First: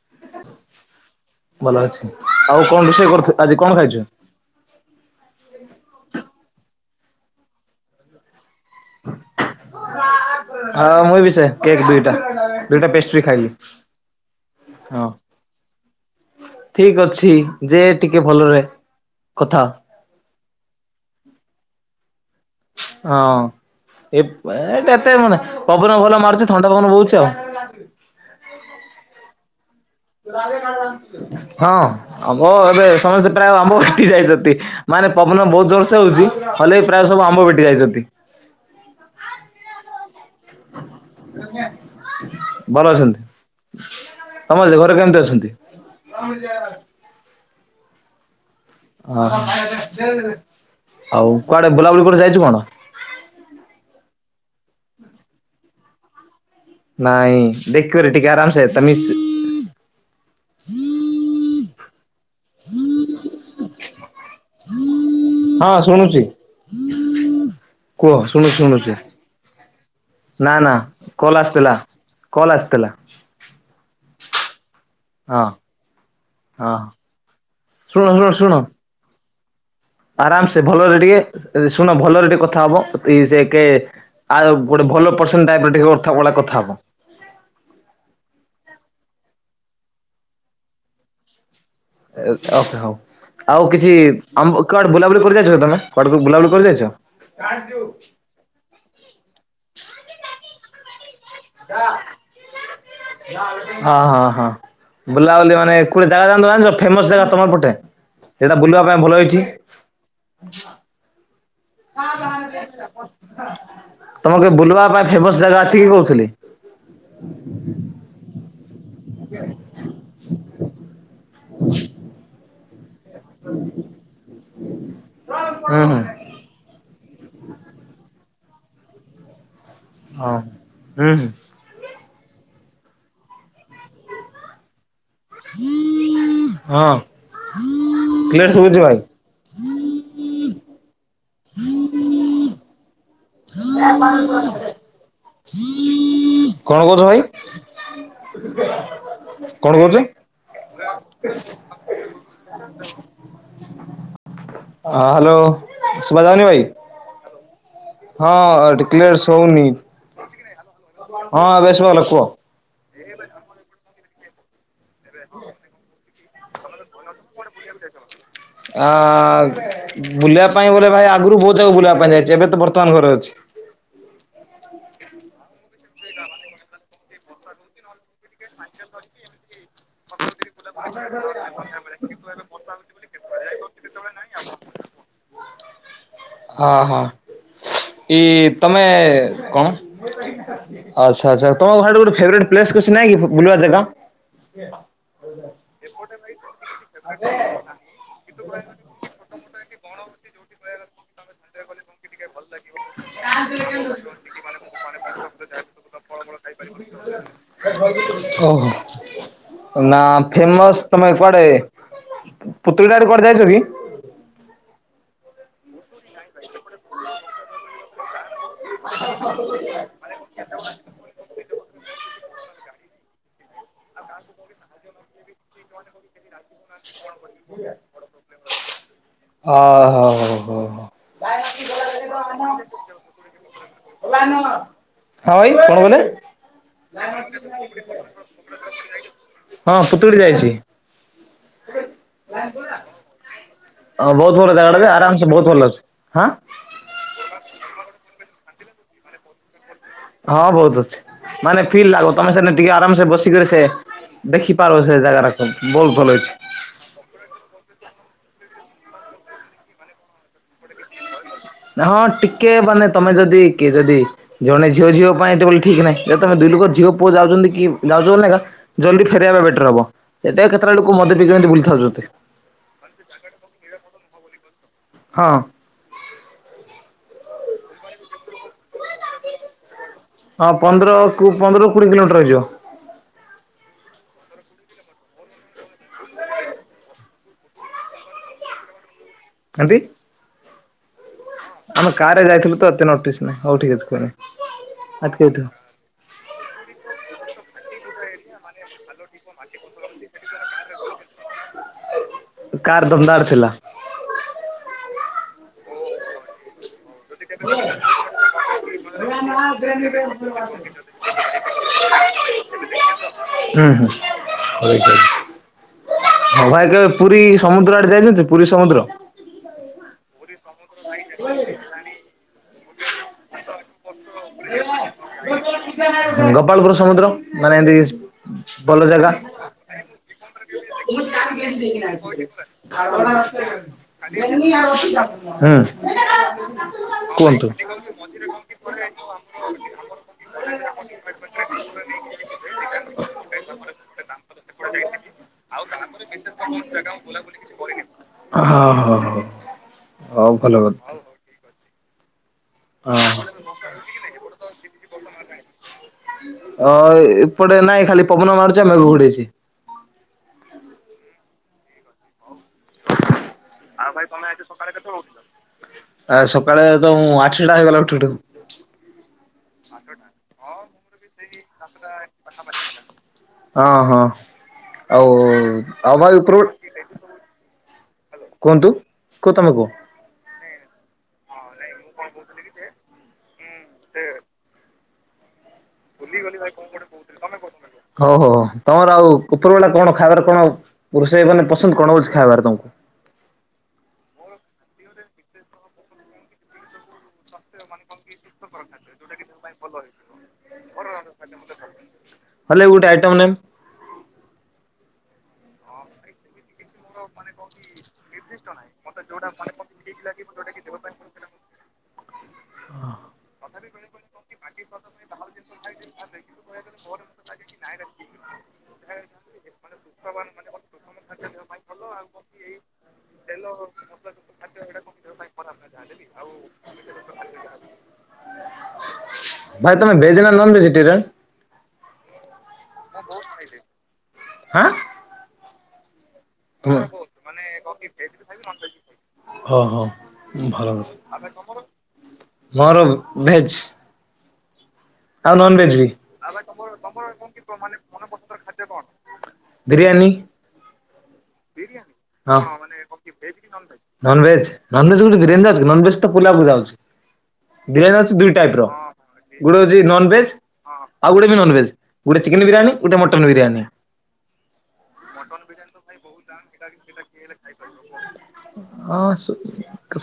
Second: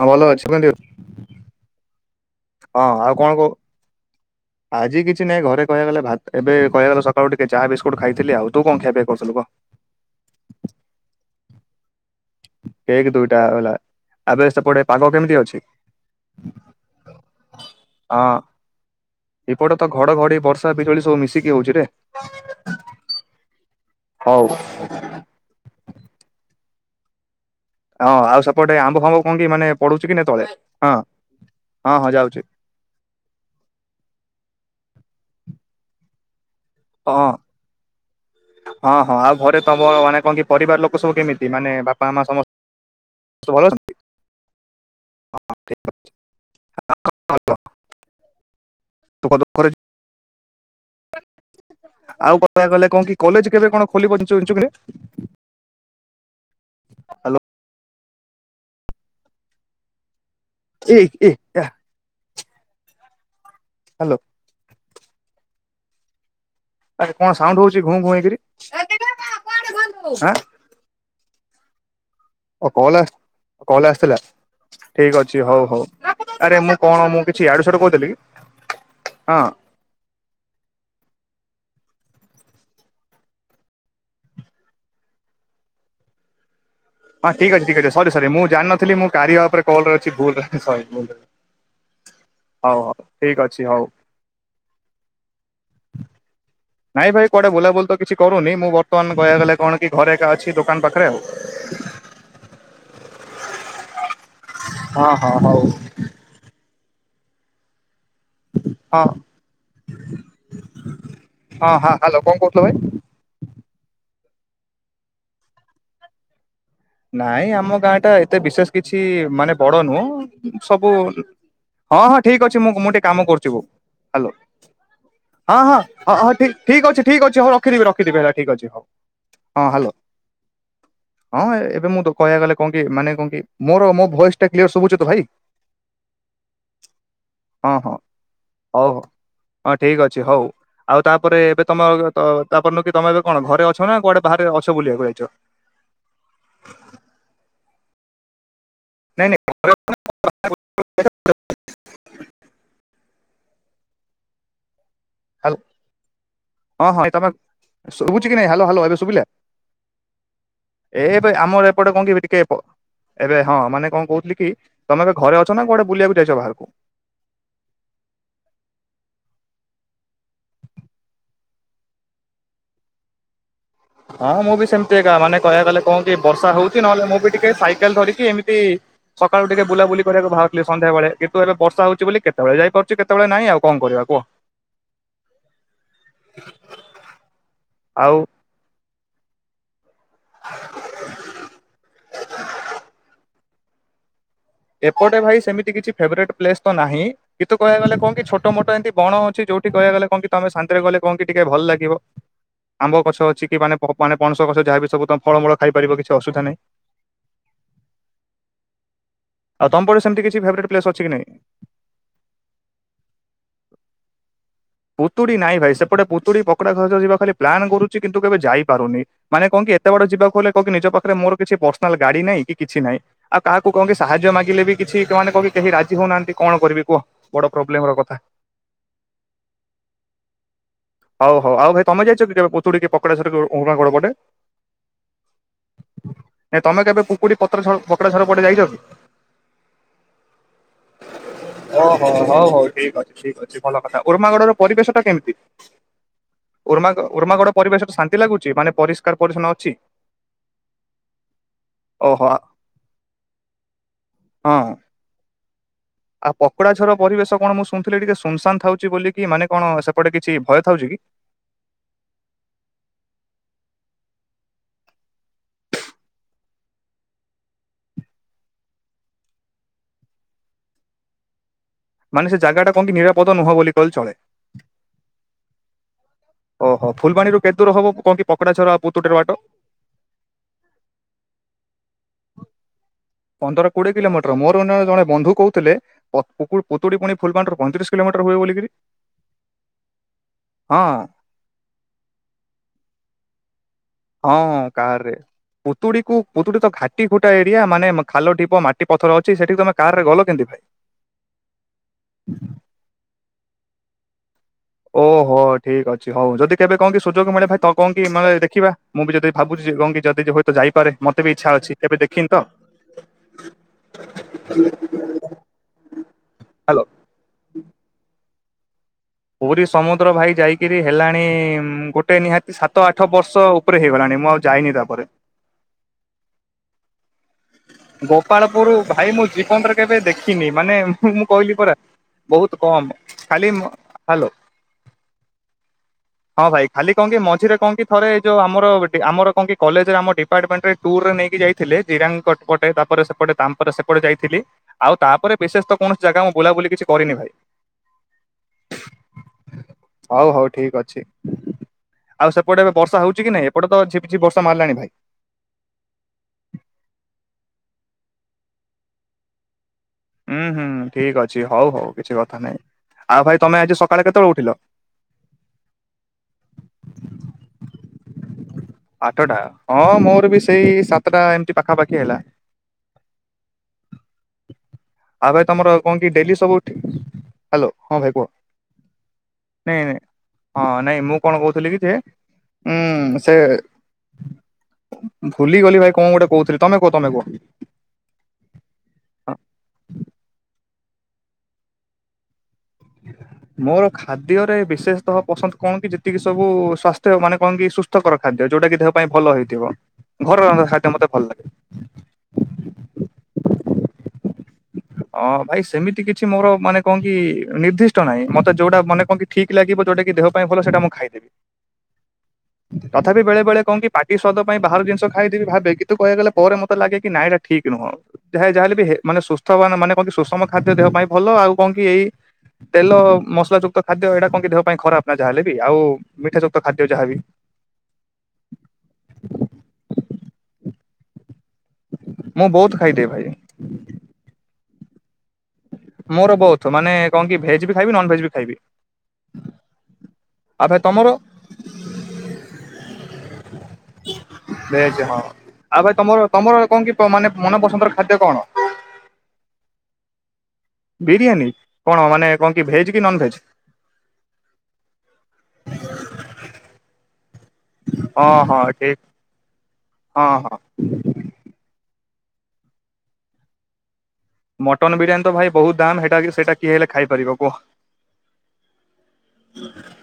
ହଁ ଭଲ ଅଛି କୁହନ୍ତୁ। ଭଲ ଅଛି ଆଉ କଣ ହଁ ରୋଷେଇ ଆଉ କରୁ କଣ କହ ଆଜି ଖାଇଛୁ? ଆଜି କିଛି ନାହିଁ ଘରେ କହିବାକୁ ଗଲେ ଭାତ ଏବେ କହିବାକୁ ଗଲେ ସକାଳୁ ଟିକେ ଚାହା ବିସ୍କୁଟ ଖାଇଥିଲ ଆଉ। ତୁ କଣ ଖିଆ ପିଆ କରିଥିଲୁ କହ? ହଁ ମୁଇଁ ବି ସେଇ କେକ୍ ଦିଇଟା। ଦୁଇଟା କେକ୍ ପେଷ୍ଟ୍ରି ଖାଇଲି ହେଲା ଆବେ ସେପଟେ ହଁ। ପାଗ କେମିତି ଅଛି? ଠିକ ଅଛି। ଯେ ଟିକେ ହଁ ଭଲରେ କଥା ଏପଟେ ତ ଘଡଘଡି ବର୍ଷା ବିଜୁଳି ସବୁ ମିଶିକି ହଉଛିରେ। ହଁ ଏ ହଉ ଏଟା ଏତେ ମାନେ ପବନ ଭଲ ମାରୁଛି ଥଣ୍ଡା ପବନ ବହୁଛି ଆଉ। ହଁ ଆଉ ସେପଟେ ଆମ୍ବ ଫାମ୍ୱ କଣ କି ମାନେ ପଡୁଛି କି ନାଇ ତଳେ ହଁ ହଁ ଆମ୍ୱ ଏବେ ସମସ୍ତେ ପ୍ରାୟ ଆମ୍ବ ଆଣି ଯାଇଛନ୍ତି। ମାନେ ପବନ ବହୁତ ଜୋରସେ ହୋଉଛି ହଲେ ପ୍ରାୟ ହଁ ସବୁ ଆମ୍ବ ପିଟି ଯାଇଛନ୍ତି। ହଁ ହଁ ଆଉ ଘରେ ତମର ମାନେ ଆପଣଙ୍କ ପରିବାର ଲୋକ ସବୁ କେମିତି ମାନେ ବାପା ମା ସମସ୍ତେ ଭଲ ଅଛନ୍ତି? ତମ ଜ୍ ଘରେ କେମିତି ଅଛନ୍ତି? [inaudible] ସୁଖ ଓହ ଦୁଃଖରେ। ଆଉ କୁଆଡେ ବୁଲାବୁଲି କରି ଆଉ ଯାଇଛୁ କଣ? କହିବାକୁ ଗଲେ କି କଲେଜ କେବେ କଣ ଖୋଲିବ ଜାଣିଛୁ କିରେ? ହ୍ୟାଲୋ ନାଇଁ ଦେଖିବରେ ଟିକେ ଆରାମସେ ତା ମିସ [unintelligible] ହ୍ୟାଲୋ। ହଁ ଶୁଣୁଛି। ଆରେ କଣ ସାଉଣ୍ଡ ହଉଛି ଘୁଁ ଘୁଁ କୁହ ହେଇକିରି? ଶୁଣୁଛି ଶୁଣୁଛୁ ଆଁ ନା ନା କଲ ଆସିଥିଲା। କଲ୍ ଓ ଆସିଥିଲା କଲ ଆସ କଲ ଆସିଥିଲା। ଠିକ ହଁ ଅଛି। ହୋଉ ହୋଉ ଆରେ ହଁ ମୁଁ କଣ ମୁଁ କିଛି ୟାଡୁ ସିଆଡ କହୁଥିଲି କି? ହଁ। ଆରାମ ସେ ଭଲରେ ଟିକେ ଶୁଣ ଭଲରେ ଟିକେ କଥା ହବ ତି ସେ କେ ଆଉ ଗୋଟେ ଭଲ ପର୍ଶେଣ୍ଟ ଟାଇପର ଟିକେ ଅର୍ଥ ଭଳେ କଥା ହବ। ହଁ ଠିକ୍ ଅଛି ଠିକ ଅଛି ସରି ସରି ମୁଁ ଜାଣିନଥିଲି କାରିିଆ ଉପରେ କଲରେ ଅଛି ଭୁଲରେ ସରି। ଏ ଓ ହଉ ଠିକ୍ ଅଛି ଆଉ ହଉ। କିଛି ଆମ କୁଆଡେ ବୁଲାବୁଲି କରି ଯାଇଛ ତମେ କୁଆଡେ ବୁଲାବୁଲି କରିଯାଇଛ? ନାଇଁ ଭାଇ କୁଆଡେ ବୁଲାବୁଲି ତ କିଛି କରୁନି ମୁଁ ବର୍ତ୍ତମାନ କହିବାକୁ ଗଲେ କଣ କି ଘରେ ଏକା ଅଛି ଦୋକାନ ପାଖରେ ଆଉ। ହଁ ହଁ ହଁ। ହଁ ହଉ ବୁଲାବୁଲି ମାନେ କୋଟେ ଜାଗା ଯାଆନ୍ତୁ ଫେମସ ଜାଗା ତମର ପଟେ ସେଇଟା ବୁଲିବା ପାଇଁ ହଁ ଭଲ ହେଇଛି। ହଁ ହଁ ହ୍ୟାଲୋ କଣ କହୁଥିଲ ଭାଇ? ତମକେ ବୁଲବା ପାଇଁ ଫେମସ ଜାଗା ଅଛିକି କହୁଥିଲି। ନାଇଁ ଆମ ଗାଁ ଟା ଏତେ ବିଶେଷ କିଛି ମାନେ ବଡ ନୁହଁ ସବୁ ହଁ ହଁ ଠିକ ଅଛି ମୁଁ ମୁଁ ଟିକେ କାମ କରୁଛି ଗୋ ହ୍ୟାଲୋ ହଁ ହଁ ହୁଁ ହୁଁ। ହଁ ହଁ ଠିକ ଠିକ୍ ଅଛି ଠିକ୍ ଅଛି ହଉ ରଖିଦେବି ରଖିଦେବି ହେଲା ଠିକ ଅଛି ହଉ ହଁ ହାଲୋ। ହଁ ହୁଁ ହୁଁ ହଁ ଏବେ ମୁଁ କହିଆକୁ ଗଲେ କଣ କି ମାନେ କଣକି ମୋର ମୋ ଭଏସ ଟା କ୍ଲିୟର ଶୁଭୁଚି ତ ଭାଇ। ହଁ ହଁ ହଁ କ୍ଲିୟର ଶୁଭୁଛି ହଉ ଭାଇ। ହଉ ହଁ ଠିକ ଅଛି ହଉ ଆଉ ତାପରେ ଏବେ ତମ ତାପରଦିନ କି ତମେ କଣ ଘରେ ଅଛ ନା କୁଆଡେ ବାହାରେ ଅଛ ବୁଲିବାକୁ ଯାଇଚ। [inaudible] କଣ କହୁଥିଲ ଭାଇ। ନାଇଁ ନାଇଁ [inaudible] ଘରେ କଣ କରୁଚ? [inaudible] [inaudible] ହଁ ହାଲୋ ସୁଭାଯାଉନି ଭାଇ। ହଁ ହଁ ଏ ତମ ସୁବୁଚିକି ନାଇଁ ହାଲୋ ହାଲୋ ହଁ କ୍ଲିୟର ଶୁଭିଲା। ଶୁଭୁନି ଏ ଏବେ ହଁ ଆମର ଏପଟେ ଶୁଭାଗଲା କ କିି ଏବେ କୁହ। ଟିକେ ଏବେ ହଁ ମାନେ କଣ କହୁଥିଲି କି ତମେ ଏବେ ଘରେ ଅଛ ନା କୁଆଡେ ବୁଲିବାକୁ ଯାଇଚ ବାହାରକୁ। ଆ ବୁଲିବା ପାଏଁ ବୋଲେ ବୁଲିବା ଭାଇ ଆଗରୁ ବହୁତ ଜାଗକୁ ବୁଲିବା ପାଏଁ ଯାଇଛି ଏବେ ତ ବର୍ତ୍ତମାନ ଘରେ ଅଛି। ହଁ ମୁଁ ବି ସେମିତି ଏକା ମାନେ କହିବାକୁ ଗଲେ କଣ କି ବର୍ଷା ହଉଚି ନହେଲେ ମୁଁ ବି ଟିକେ ସାଇକେଲ ଧରିକି ଏମିତି ସକାଳୁ ଟିକେ ବୁଲାବୁଲି କରିବାକୁ ବାହାରୁଥିଲି ସନ୍ଧ୍ୟାବେଳେ କିନ୍ତୁ ଏବେ ବର୍ଷା ହଉଚି ବୋଲି କେତେ କେତେବେଳେ ଯାଇ ପାରୁଚି କେତେବେଳେ ନାାଇଁ ଆଉ କଣ କରିବା କୁହ। ହଁ ହଁ ଆଉ ଇ ତମେ କଣ? ଆଛା ଆଛା ତମ ଗାଁ ଟି ଗୋଟେ ଫେବ୍ରେଟ ପ୍ଲେସ କିଛି ନାଇଁ କି ବୁଲିବା ଜାଗା। ଏପଟେ ଭାଇ ସେମିତି କିଛି ଫେବରେଟ୍ ପ୍ଲେସ୍ ତ ନାହିଁ। କିନ୍ତୁ କହିଆକୁ ଗଲେ କଣକି ଛୋଟ ମୋଟ ଏମତି ବଣ ଅଛି। ଯୋଉଠି କହିବା ଗଲେ କଣକି ତମେ ଶାନ୍ତିରେ ଗଲେ କଣକି ଟିକେ ଭଲ ଲାଗିବ। ଆମ୍ବ ଗଛ ଅଛି କି ମାନେ ମାନେ ପଣସ ଗଛ ଯାହାବି ସବୁ ତମ ଫଳମୂଳ ଖାଇ ପାରିବ କିଛି ଅସୁବିଧା ନାହିଁ। ଓହୋ ଆଉ ତମ ପଟେ ନା ସେମିତି କିଛି ଫେବରେଟ ପ୍ଲେସ ଫେମସ ଅଛି କି ତମେ ନାଇଁ? କୁଆଡେ ପୁତୁଳି ଆଡ଼େ କୁଆଡେ ଯାଇଛ କି? ପୁତୁଡ଼ି ନାଇଁ ଭାଇ ସେପଟେ ପୁତୁଡ଼ି ପକଡା ଖଚ ଯିବା ଖାଲି ପ୍ଲାନ୍ କରୁଛି କିନ୍ତୁ କେବେ ଯାଇ ପାରୁନି ମାନେ କଣକି ଏତେ ବାଟ ଯିବାକୁ ହେଲେ କଣକି ନିଜ ପାଖରେ ମୋର କିଛି ପର୍ସନାଲ ଗାଡି ନାଇଁ କି କିଛି ନାହିଁ। ଆଉ କାହାକୁ କକିି ସାହାଯ୍ୟ ମାଗିଲେ ବି କିଛି ସେମାନେ କହ କେହି ରାଜି ହଉନାହାନ୍ତି। କଣ କରିବି କୁହ ବଡ଼ ପ୍ରୋବ୍ଲେମର କଥା। ଆ ହୋ ହୋଉ ହୋଉ ହୋଉ ହଉ ହଉ ଆଉ ଭାଇ ତମେ ଯାଇଛ ପୁତୁିକ କି ପକଡେ ଝର [inaudible] ପଟେ ହଁ ଭାଇ କଣ କହିଲେ [inaudible] ନାଇଁ ତମେ କେବେ ପୁକୁଡି ପତ୍ର ଝର ପକଡା ଝର ପଟେ ଯାଇଛ କି? ହଁ ପୁତୁଡି ଯାଇଛି। ଓହୋ ହଉ ହଉ ଠିକ ଅଛି ଠିକ ଅଛି ଭଲ କଥା। ହଁ ବହୁତ ଭଲ ଉର୍ମାଗଡ଼ର ଜାଗାଟା ଯେ ପରିବେଶଟା ଆରାମସେ କେମିତି ବହୁତ ଭଲ ଅଛି। ହଁ ଉ ଉର୍ମାଗଡ଼। ପରିବେଶରେ ଶାନ୍ତି ଲାଗୁଛି ମାନେ ପରିଷ୍କାର ପରି୍ଛନ୍ନ ଅଛି। ହଁ ବହୁତ ଅଛି ମାନେ ଫିଲ୍ ଲାଗ ଓହୋ ତମେ ସେନ ଟିକେ ଆରାମସ ବସିକରି ସେ ଦେଖି ହଁ। ପାର ସେ ଜାଗା ଟାକୁ ବୋହ ଆଉ ପକୋଡା ଝର ପରିବେଶ କଣ ମୁଁ ଶୁଣିଥିଲି ଟିକେ ସୁନସାନ ଥାଉଛି ବୋଲିକି ମାନେ କଣ ସେପଟେ କିଛି ଭୟ ଥାଉଛି କି? ହଁ ଟିକେ ମାନେ ତମେ ଯଦି କିଏ ଯଦି ଜଣେ ଝିଅ ଝିଅ ପାଇଁ ଏତେବେ ଠିକ ନାହିଁ ଯେ ତମେ ଦୁଇ ଲୋକ ଝଅୁ ପୁଅ ଯାଉଚନ୍ତିକି ଯାଉଛନ୍ତି ନା ଜଲ୍ଦି ଫେରବା ବେଟର ହବ ଏତ କେତେଟା ଲୋକ ମଦେିକ କେମିତି ବୁଲି ଥାଉଛନ୍ତି। ମାନେ ସେ ଜାଗା ଟା କନକି ନିରାପଦ ନୁହଁ ବୋଲି କହଲେ ଚଳେ। ହଁ ଓହୋ ଫୁଲବାଣରୁ କେତେୂର ହବ କଣ କି ପକଡାଝର ଆଉ ପୁତୁଡିର ବାଟ? ହଁ ପନ୍ଦର କ ପନ୍ଦରରୁ କୋଡିଏ କିଲୋମିଟର ହେଇଯିବ। ପନ୍ଦର କୋଡିଏ କିଲୋମିଟର ମୋର ଜଣେ ବନ୍ଧୁ କହୁଥିଲେ। [inaudible] ଫୁତୁଡ଼ି ପୁଣି ଫଲଗଣର ପଇଁରିଶ କିଲୋିଟର ହୁ ବୋିଲକରି। ଆଦି ହଁ। ଆମ କାର ରେ ଯାଇ ଥିଲୁ ତ ଏତେ ନଟିସ୍ ନାଇଁ ହଉ ଠିକ ଅଛି କୁହ ହଁ କାରରେ ପୁତୁଡ଼ି କୁ ପୁତୁଡ଼ି ତ ଘାଟି ଖୁଟା ଏରିଆ ମାନେ ଖଲ ଢିପ ମାଟି ପଥର ଅଛି ସେଠି ତମେ କାର ରେ ଗଲ କେମିତି ଭାଇ‌। କାର ଦମଦାର ଥିଲା। ଓହୋ ଠିକ ଅଛି ହଉ ଯଦି କେବେ କଣ କି ସୁଯୋଗ ମିଳେ ଭାଇ ତ କଣ କି ମାନେ ଦେଖିବା ମୁଁ ବି ଯଦି ଭାବଛି କଣ କି ଯଦିୁ ହୁଏତ ଯାଇପାରେ ମୋତେ ବି ଇଚ୍ଛା ଅଛି କେବେ ଦେଖିନି ତ। ହୁଁ ହୁଁ ହଁ ଭାଇ ହ୍ୟାଲୋ କେବେ ପୁରୀ ସମୁଦ୍ର ଆଡେ ଯାଇଛନ୍ତି ପୁରୀ ସମୁଦ୍ର। ପୁରୀ ସମୁଦ୍ର ଭାଇ ଯାଇକିରି ହେଲାଣି ଗୋଟେ ନିହାତି ସାତ ଆଠ ବର୍ଷ ଉପରେ ହେଇଗଲାଣି। ମୁଁ ଆଉ ଯାଇନି ତାପରେ ଗୋପାଳପୁର ସମୁଦ୍ର ମାନେ ଏମତି ଗୋପାଳପୁର ଭଲ ଭାଇ ଜାଗା। ମୁଁ ହୁଁ ଜୀବନରେ କେବେ ଦେଖିନି ମାନେ ମୁ ମୁଁ କହିଲି ପରା ବହୁତ କମ୍ ଖାଲି ହ୍ୟାଲୋ ହଁ ଭାଇ ଖାଲି କଣ କି କୁହନ୍ତୁ ମଝିରେ କଣ କି ଥରେ ଯଉ ଆମର ଆମର କଣ କି କଲେଜରେ ଆମ ଡିପାର୍ଟମେଣ୍ଟ ରେ ଟୁୁରରେ ନେଇକି ଯାଇଥିଲେ ଜିରାଙ୍ଗ ସେପଟେ ତାପରେ ସେପଟେ ତାପରେ ସେପଟେ ଯାଇଥିଲି। ଆଉ ତାପରେ ବିଶେଷ ତ କୌଣସି ଜାଗା ମୁଁ ବୁଲାବୁଲି କିଛି କରିନି ଭାଇ। ହଁ ହଁ ହଁ ହଉ ଭଲ କ। ଆଉ ସେପଟେ ଏବେ ବର୍ଷା ହଁ। ହଉଛି କି ନାଇ ଏପଟେ ତ ଝିପ ଝିପ ବର୍ଷା ମାରିଲାଣି ଭାଇ। ଅ ଏପଟେ ନାଇଁ ଖାଲି ପବନ ମାରୁଛ ଆଊ ମେଘ ଘୁଡେଇଛି। ହୁଁ ହୁଁ ଠିକ ଅଛି ହଉ ହଉ କିଛି କଥା ନାହିଁ ଆଉ ଭାଇ ତମେ ଆଜି ସକାଳେ କେତେବେଳେ ଉଠିଲ। ଆ ସକାଳେ ତ ଆଠଟା ହେଇଗଲା ଉଠୁ ଉଠୁ। ଆଠଟା ହଁ ମୋର ବି ସେଇ ସାତଟା ଏମିତି ପାଖାପାଖି ହେଲା। ହଁ ହଁ ଆଉ ଭାଇ ତମର ଆଉ କଣ କି ଭାଇ ଡେଲି ଉପର ସବୁ ଉଠି ହ୍ୟାଲୋ ହଁ ଭାଇ କୁହ। କୁହନ୍ତୁ କୁହ ତମେ କୁହ ନାଇଁ ନାଇଁ ହଁ ନାଇଁ ମୁଁ କଣ କହୁଥିଲି କି ଯେ ଉଁ ସେ ହୁଁ ଭୁଲିଗଲି ଭାଇ କଣ ଗୋଟେ କହୁଥିଲି ତମେ କୁହ ତମେ କୁହ। ହଉ ହୋ ତମର ଆଉ ଉପପର ବଳା କଣ ଖାଇବାର କଣ ରୋଷେଇ ମାନେ ପସନ୍ଦ କଣ ହଉଛି ଖାଇବାର ତମକୁ। ମୋର ଖାଦ୍ୟରେ ବିଶେଷତଃ ପସନ୍ଦ କଣ କି ଯେତିକି ସବୁ ସ୍ୱାସ୍ଥ୍ୟ ମାନେ କଣ କି ସୁସ୍ଥକର ଖାଦ୍ୟ ଯୋଉଟା କି ଦେହ ପାଇଁ ଭଲ ହେଇଥିବ। ଘର ରନ୍ଧା ଖାଦ୍ୟ ମତେ ଭଲ ଲାଗେ। ହେଲେ ଗୋଟେ ଆଇଟମ ନେମ୍ ଅଁ ଭାଇ ସେମିତି କିଛି ମୋର ମାନେ କଣ କି ନିର୍ଦ୍ଦିଷ୍ଟ ନାହିଁ ମତେ ଯୋଉଟା ମେ କ କି ଠିକ୍ ଲାଗିବ ଜଉଟା କି ଦେହ ପାଇଁ ଭଲ ସେଟା ମୁଁ ଖାଇଦେବି। ତଥାପୀ ବେଳେ କଣ କି ପାଟି ସ୍ୱାଦ ପାଇଁ ବାହାର ଜିନିଷ ଖାଇଦେବି ଭାବେ କିନ୍ତୁ କହିବାକୁ ଗଲେ ପରେ ମତେ ଲାଗେ କି ନାଇଁ ଠିକ ନୁହଁ ଯାେ ଯାହାେଲେ ବି ମନେ ସୁ ଥ ମାନେ କଣ କି ସୁଷମ ଖାଦ୍ୟ ଦେହ ପାଇଁ ଭଲ ଆଉ କଣ କି ଏଇ ତେଲ ମସଲା ଯୋ ତ ଖାଦ୍ୟ ଏଇଟା କଣ କି ଦେହ ପାଇଁ ଖରାପ ନା ଯହାଲେ ବି ଆଉ ମିଠା ଯୁକ୍ତ ଖାଦ୍ୟ ଯାହା ବି। ଭାଇ ତେ ଭେଜ ନା ନନ ଭେଜିଟେରିୟାନ। ମୁଁ ବହୁତ ଖାଇଦିଏ ଭାଇ ଆ--ଁ ମୋର ବଥ ମାନେ କଣ କି ଭେଜ ବି ଖାଇବି ନନ ଭେଜ ବି ଖାଇବି। ଓ ହୋ ଆଉ ଭଲ ଭାଇ ତମର ମୋର ବ ଭେଜ। ଭେଜ ହଁ ଆଉ ନନ ଭେଜ ଆଉ ବି ଭାଇ ତମର ତମର କଣ କି ମାନେ ମନ ପସନ୍ଦର ଖାଦ୍ୟ କଣ? ବିରିୟାନୀ। ବିରିୟାନୀ କଣ ମାନେ କଣ କି ଭେଜ୍ କି ନନ ଭେଜ୍? ନନ ଭେଜ କଣ ବିରିୟାନୀରେ ଯାଉଛି ନନ ଭେଜ ଟା ପୁଲାକୁୁ ଯାଉଛି। ବିରିୟାନୀ ହଉଛି ହଁ ଦୁଇ ଟାଇପ ହଁ ର ଠିକ ଗୋଟେ ହଉଛି ନନ ହଁ ଭେଜ ହଁ ଆଉ ଗୋଟେ ମୁଁ ନନ୍ ଭେଜ ଗୋଟେ ଚିକେନ ବିରିୟାନୀ ଗୋଟେ ମଟନ୍ ବିରିୟାନୀ। ମଟନ ବିରିୟାନୀ ତ ଭାଇ ବହୁତ ଦାମ୍ ହେଟା କି ସେଟା କିଏ ହେଲେ ଖାଇପାରିବ କୁହ? ହଁ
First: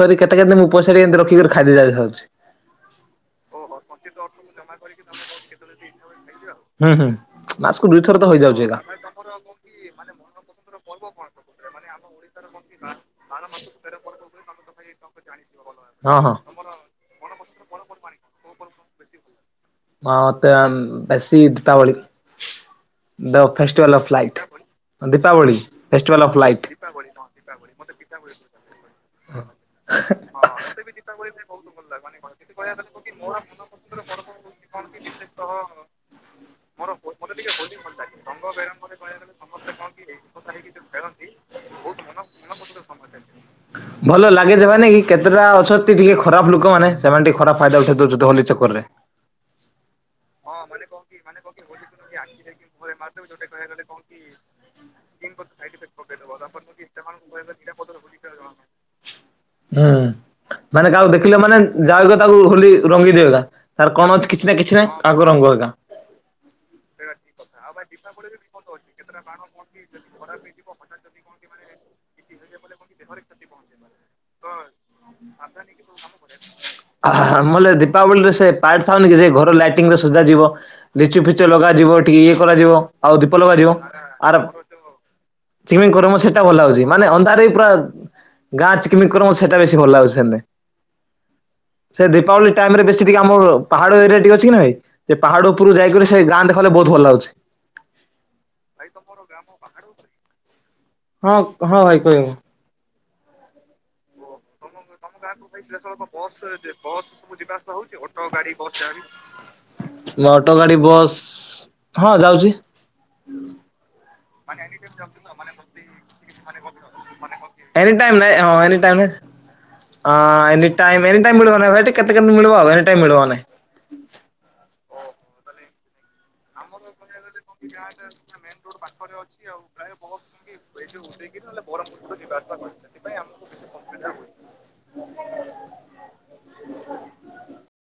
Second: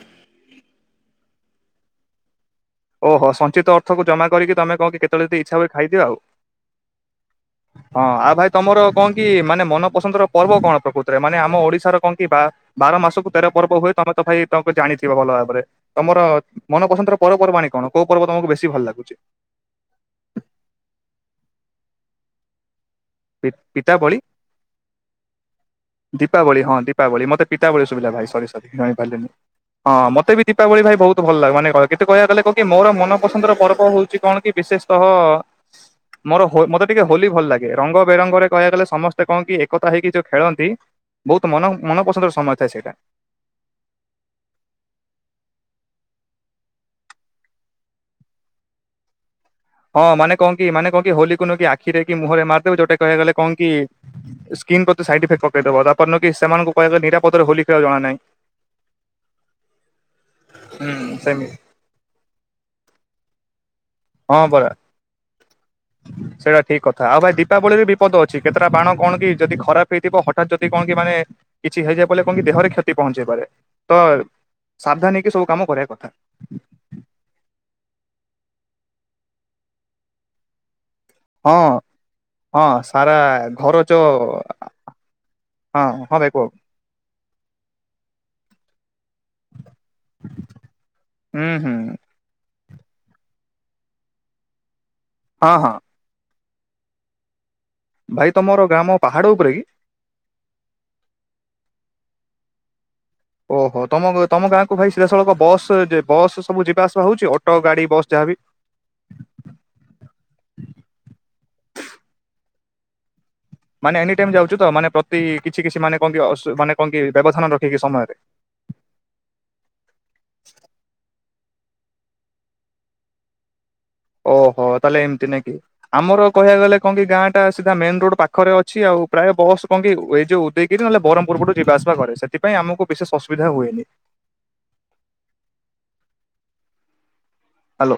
ସରି କେତେ କେତେ ମୁଁ ପଇସାରେ କେମତି ରଖିକ ଖାଇଦେବି ଯାଉଚି। ଓହୋ ସଞ୍ଚିତ ଅର୍ଥକୁ ଜମା କରିକି ତମେ କଣ କି କେତେବେଳେ ଯଦି ଇଚ୍ଛା ହୁଏ ଖାଇଦିଅ ଆଉ। ହୁଁ ହୁଁ ମାସକୁ ହଁ ଦୁଇଥର ତ ଆଉ ଭାଇ ହେଇଯାଉଛି ତମର ଏରା। କଣ କି ମାନେ ମନ ପସନ୍ଦ ର ପର୍ବ କଣ ପ୍ରକୃତରେ ମାନେ ଆମ ଓଡିଶାର କଣ କି ବା ବାର ମାସକୁ ତେର ପର୍ବ ହୁଏ ତମେ ତ ଭାଇ ତମ ଜାଣିଥିବ ଭଲ ଭାବରେ। ହଁ ତମର ହଁ ମନ ପସନ୍ଦର ପର୍ବପର୍ବାଣି କଣ କୋଉ ପର୍ବ ତମକୁ ବେଶୀ ଭଲ ଲାଗୁଛି? ହଁ ମତେ ବେଶୀ ଦୀପାବଳି ଦ ଫେଷ୍ଟିଭାଲ ଅଫ ପିତାବଳି ଲାଇଟ। ଦୀପାବଳି ହଁ ଦୀପାବଳି ମତେ ପିତାବଳି ସୁବିଲା ଭାଇ ସରି ସରି ଜାଣି ପାରିଲିନି। ହଁ ମତେ ବି ଦୀପାବଳି ଭାଇ ବହୁତ ଭଲ ଲାଗେ ମାନେ କେତେ କହିବାକୁ ଗଲେ କଣ କି ମୋର ମନପସନ୍ଦର ପର୍ବ ହଉଛି କଣ କି ବିଶେଷ ତହ ମୋର ହୋ ମତେ ଟିକେ ହୋଲି ଭଲ ଲାଗେ। ରଙ୍ଗ ବେରଙ୍ଗ ରେ କହିବାକୁ ଗଲେ ସମସ୍ତେ କଣ କି ଏକତା ହେଇକି ଯୋଉ ଖେଳନ୍ତି ବହୁତ ମନ ମନ-ମନପସନ୍ଦର [unintelligible] ଭଲ ଲାଗେ ଯେ ମାନେ ଏଇ କେତେଟା ଅଛନ୍ତି ଟିକେ ଖରାପ ଲୋକମାନେ ସେମାନେ ଟିକେ ଖରାପ ଫାଇଦା ଉଠେଇ ଦଉଛନ୍ତି ହୋଲି ଚକ୍କରରେ। ହଁ ମାନେ କଣ କି ମାନେ କଣ କି ହୋଲି କୁ ନୁହଁ କି ଆଖିରେ କି ମୁହରେ ମାରିଦେବେ ଯୋଉଟା କହିବାକୁଗଲେ କଣ କି ସ୍କିନ୍ ପ୍ରତି ସାଇଡ ଇଫେକ୍ଟ ପକେଇଦବ ତା ପର ଦିନ କି ସେମାନଙ୍କୁ କହିବା ନିରାପଦରେ ହୋଲି ଖେଳ ଜଣାନାହିଁ। ହୁଁ ମାନେ କାହାକୁ ହୁଁ। ଦେଖିଲେ ସେମିତି ମାନେ ଯାହାକୁ ତାକୁ ହୋଲି ରଙ୍ଗି ଦିଅତା ତାର କଣ ଅ ହଁ କିଛି ନାହିଁ ପରା କିଛି ନାହିଁ କାହାକୁ ରଙ୍ଗ ଏକା। ସେଇଟା ଠିକ କଥା ଆଉ ଭାଇ ଦୀପାବଳିରେ ବିପଦ ଅଛି କେତେଟା ବାଣ କଣ କି ଯଦି ଖରାପ ହେଇଥିବ ହଠାତ୍ ଯଦି କଣ କି ମାନେ କିଛି ହେଇଯାଇ ପରେ କଣକି ଦେହରେ କ୍ଷତି ପହଞ୍ଚେଇ ପାରେ ତ ସାବଧାନ ହେଇକି ସବୁ କାମ କରିବା କଥା। ମୁଁ କହିଲି ଦୀପାବଳିରେ ସେ ପାର୍ଟ ଥାଉନି କି ସେ ଘର ଲାଇଟିଂରେ ସଯା ଯିବ। ଲିଚୁ ଫିଚୁ ହଁ ଲଗାଯିବ ଟିକେ ଇଏ ହଁ କରାଯିବ ସାରା ଆଉ ଦୀପ ଲଗାଯିବ ଘର ଯୋ ଆର୍ ହଁ ଚ କର ହଁ ଭାଇ ସେଟା କୁହ ଭଲ ହଉଛି ମାନେ ଅନ୍ଧାର ବି ପୁରା ଗାଁ [unintelligible] ସେଟା ବେଶୀ ଭଲ ଲାଗୁମ ହୁଁ ହୁଁ ସେ ଦୀପାବଳି ଟାଇମ ରେ ବେଶୀ ଟିକେ ଆମର ପାହାଡ ଏରିଆ ଟିକେ ଅଛି କିନା ଭାଇ ସେ ପାହାଡ ହଁ ଉପରୁ ହଁ ଯାଇକରି ସେ ଗାଁ ଦେଖହେଲେ ବହୁତ ଭଲ ଲାଗୁଛି। ଭାଇ ତମର ଗ୍ରାମ ପାହାଡ ଉପରେ କି? ହଁ ହଁ ଭାଇ କହିମୁ। ଓହୋ ତମ ତମ ଗାଁକୁ ଭାଇ ସିଧାସଳଖ ବସ୍ ବସ୍ ସବୁ ଯିବା ଆସିବା ହଉଛି ଅଟୋ ଗାଡି ବସ୍ ଯାହାବି? ମ ଅଟୋ ଗାଡି ବସ୍ ହଁ ଯାଉଛି। ମାନେ ଏନି ଟାଇମ ଯା ଏନି ଟାଇମ ଅସୁ ମାନେ କଣ କି ବ୍ୟବଧାନ ରଖିକି ସମୟରେ ନାଇଁ ହଁ any time any time any time ମିଳିବନି ଭାଇ କେତେ କେତେ ମିଳିବ ଆଉ ଏନି ଟାଇମ ମିଳିବ ନାଇଁ। ଓହୋ ତାହେଲେ ଏମିତି ନାହିଁକି ଆମର କହିବାକୁ ଗଲେ କଣ କି ଗାଁ ଟା ସିଧା ମେନ ରୋଡ ପାଖରେ ଅଛି ଆଉ ପ୍ରାୟ ବସ୍ କଣ କି ଏଇ ଯୋଉ ଦେଇ କି ନହେଲେ ବ୍ରହ୍ମପୁର ଯିବାଆସିବା କରେ ସେଥିପାଇଁ ଆମକୁ ବିଶେଷ ଅସୁବିଧା ହୁଏନି। ହ୍ୟାଲୋ।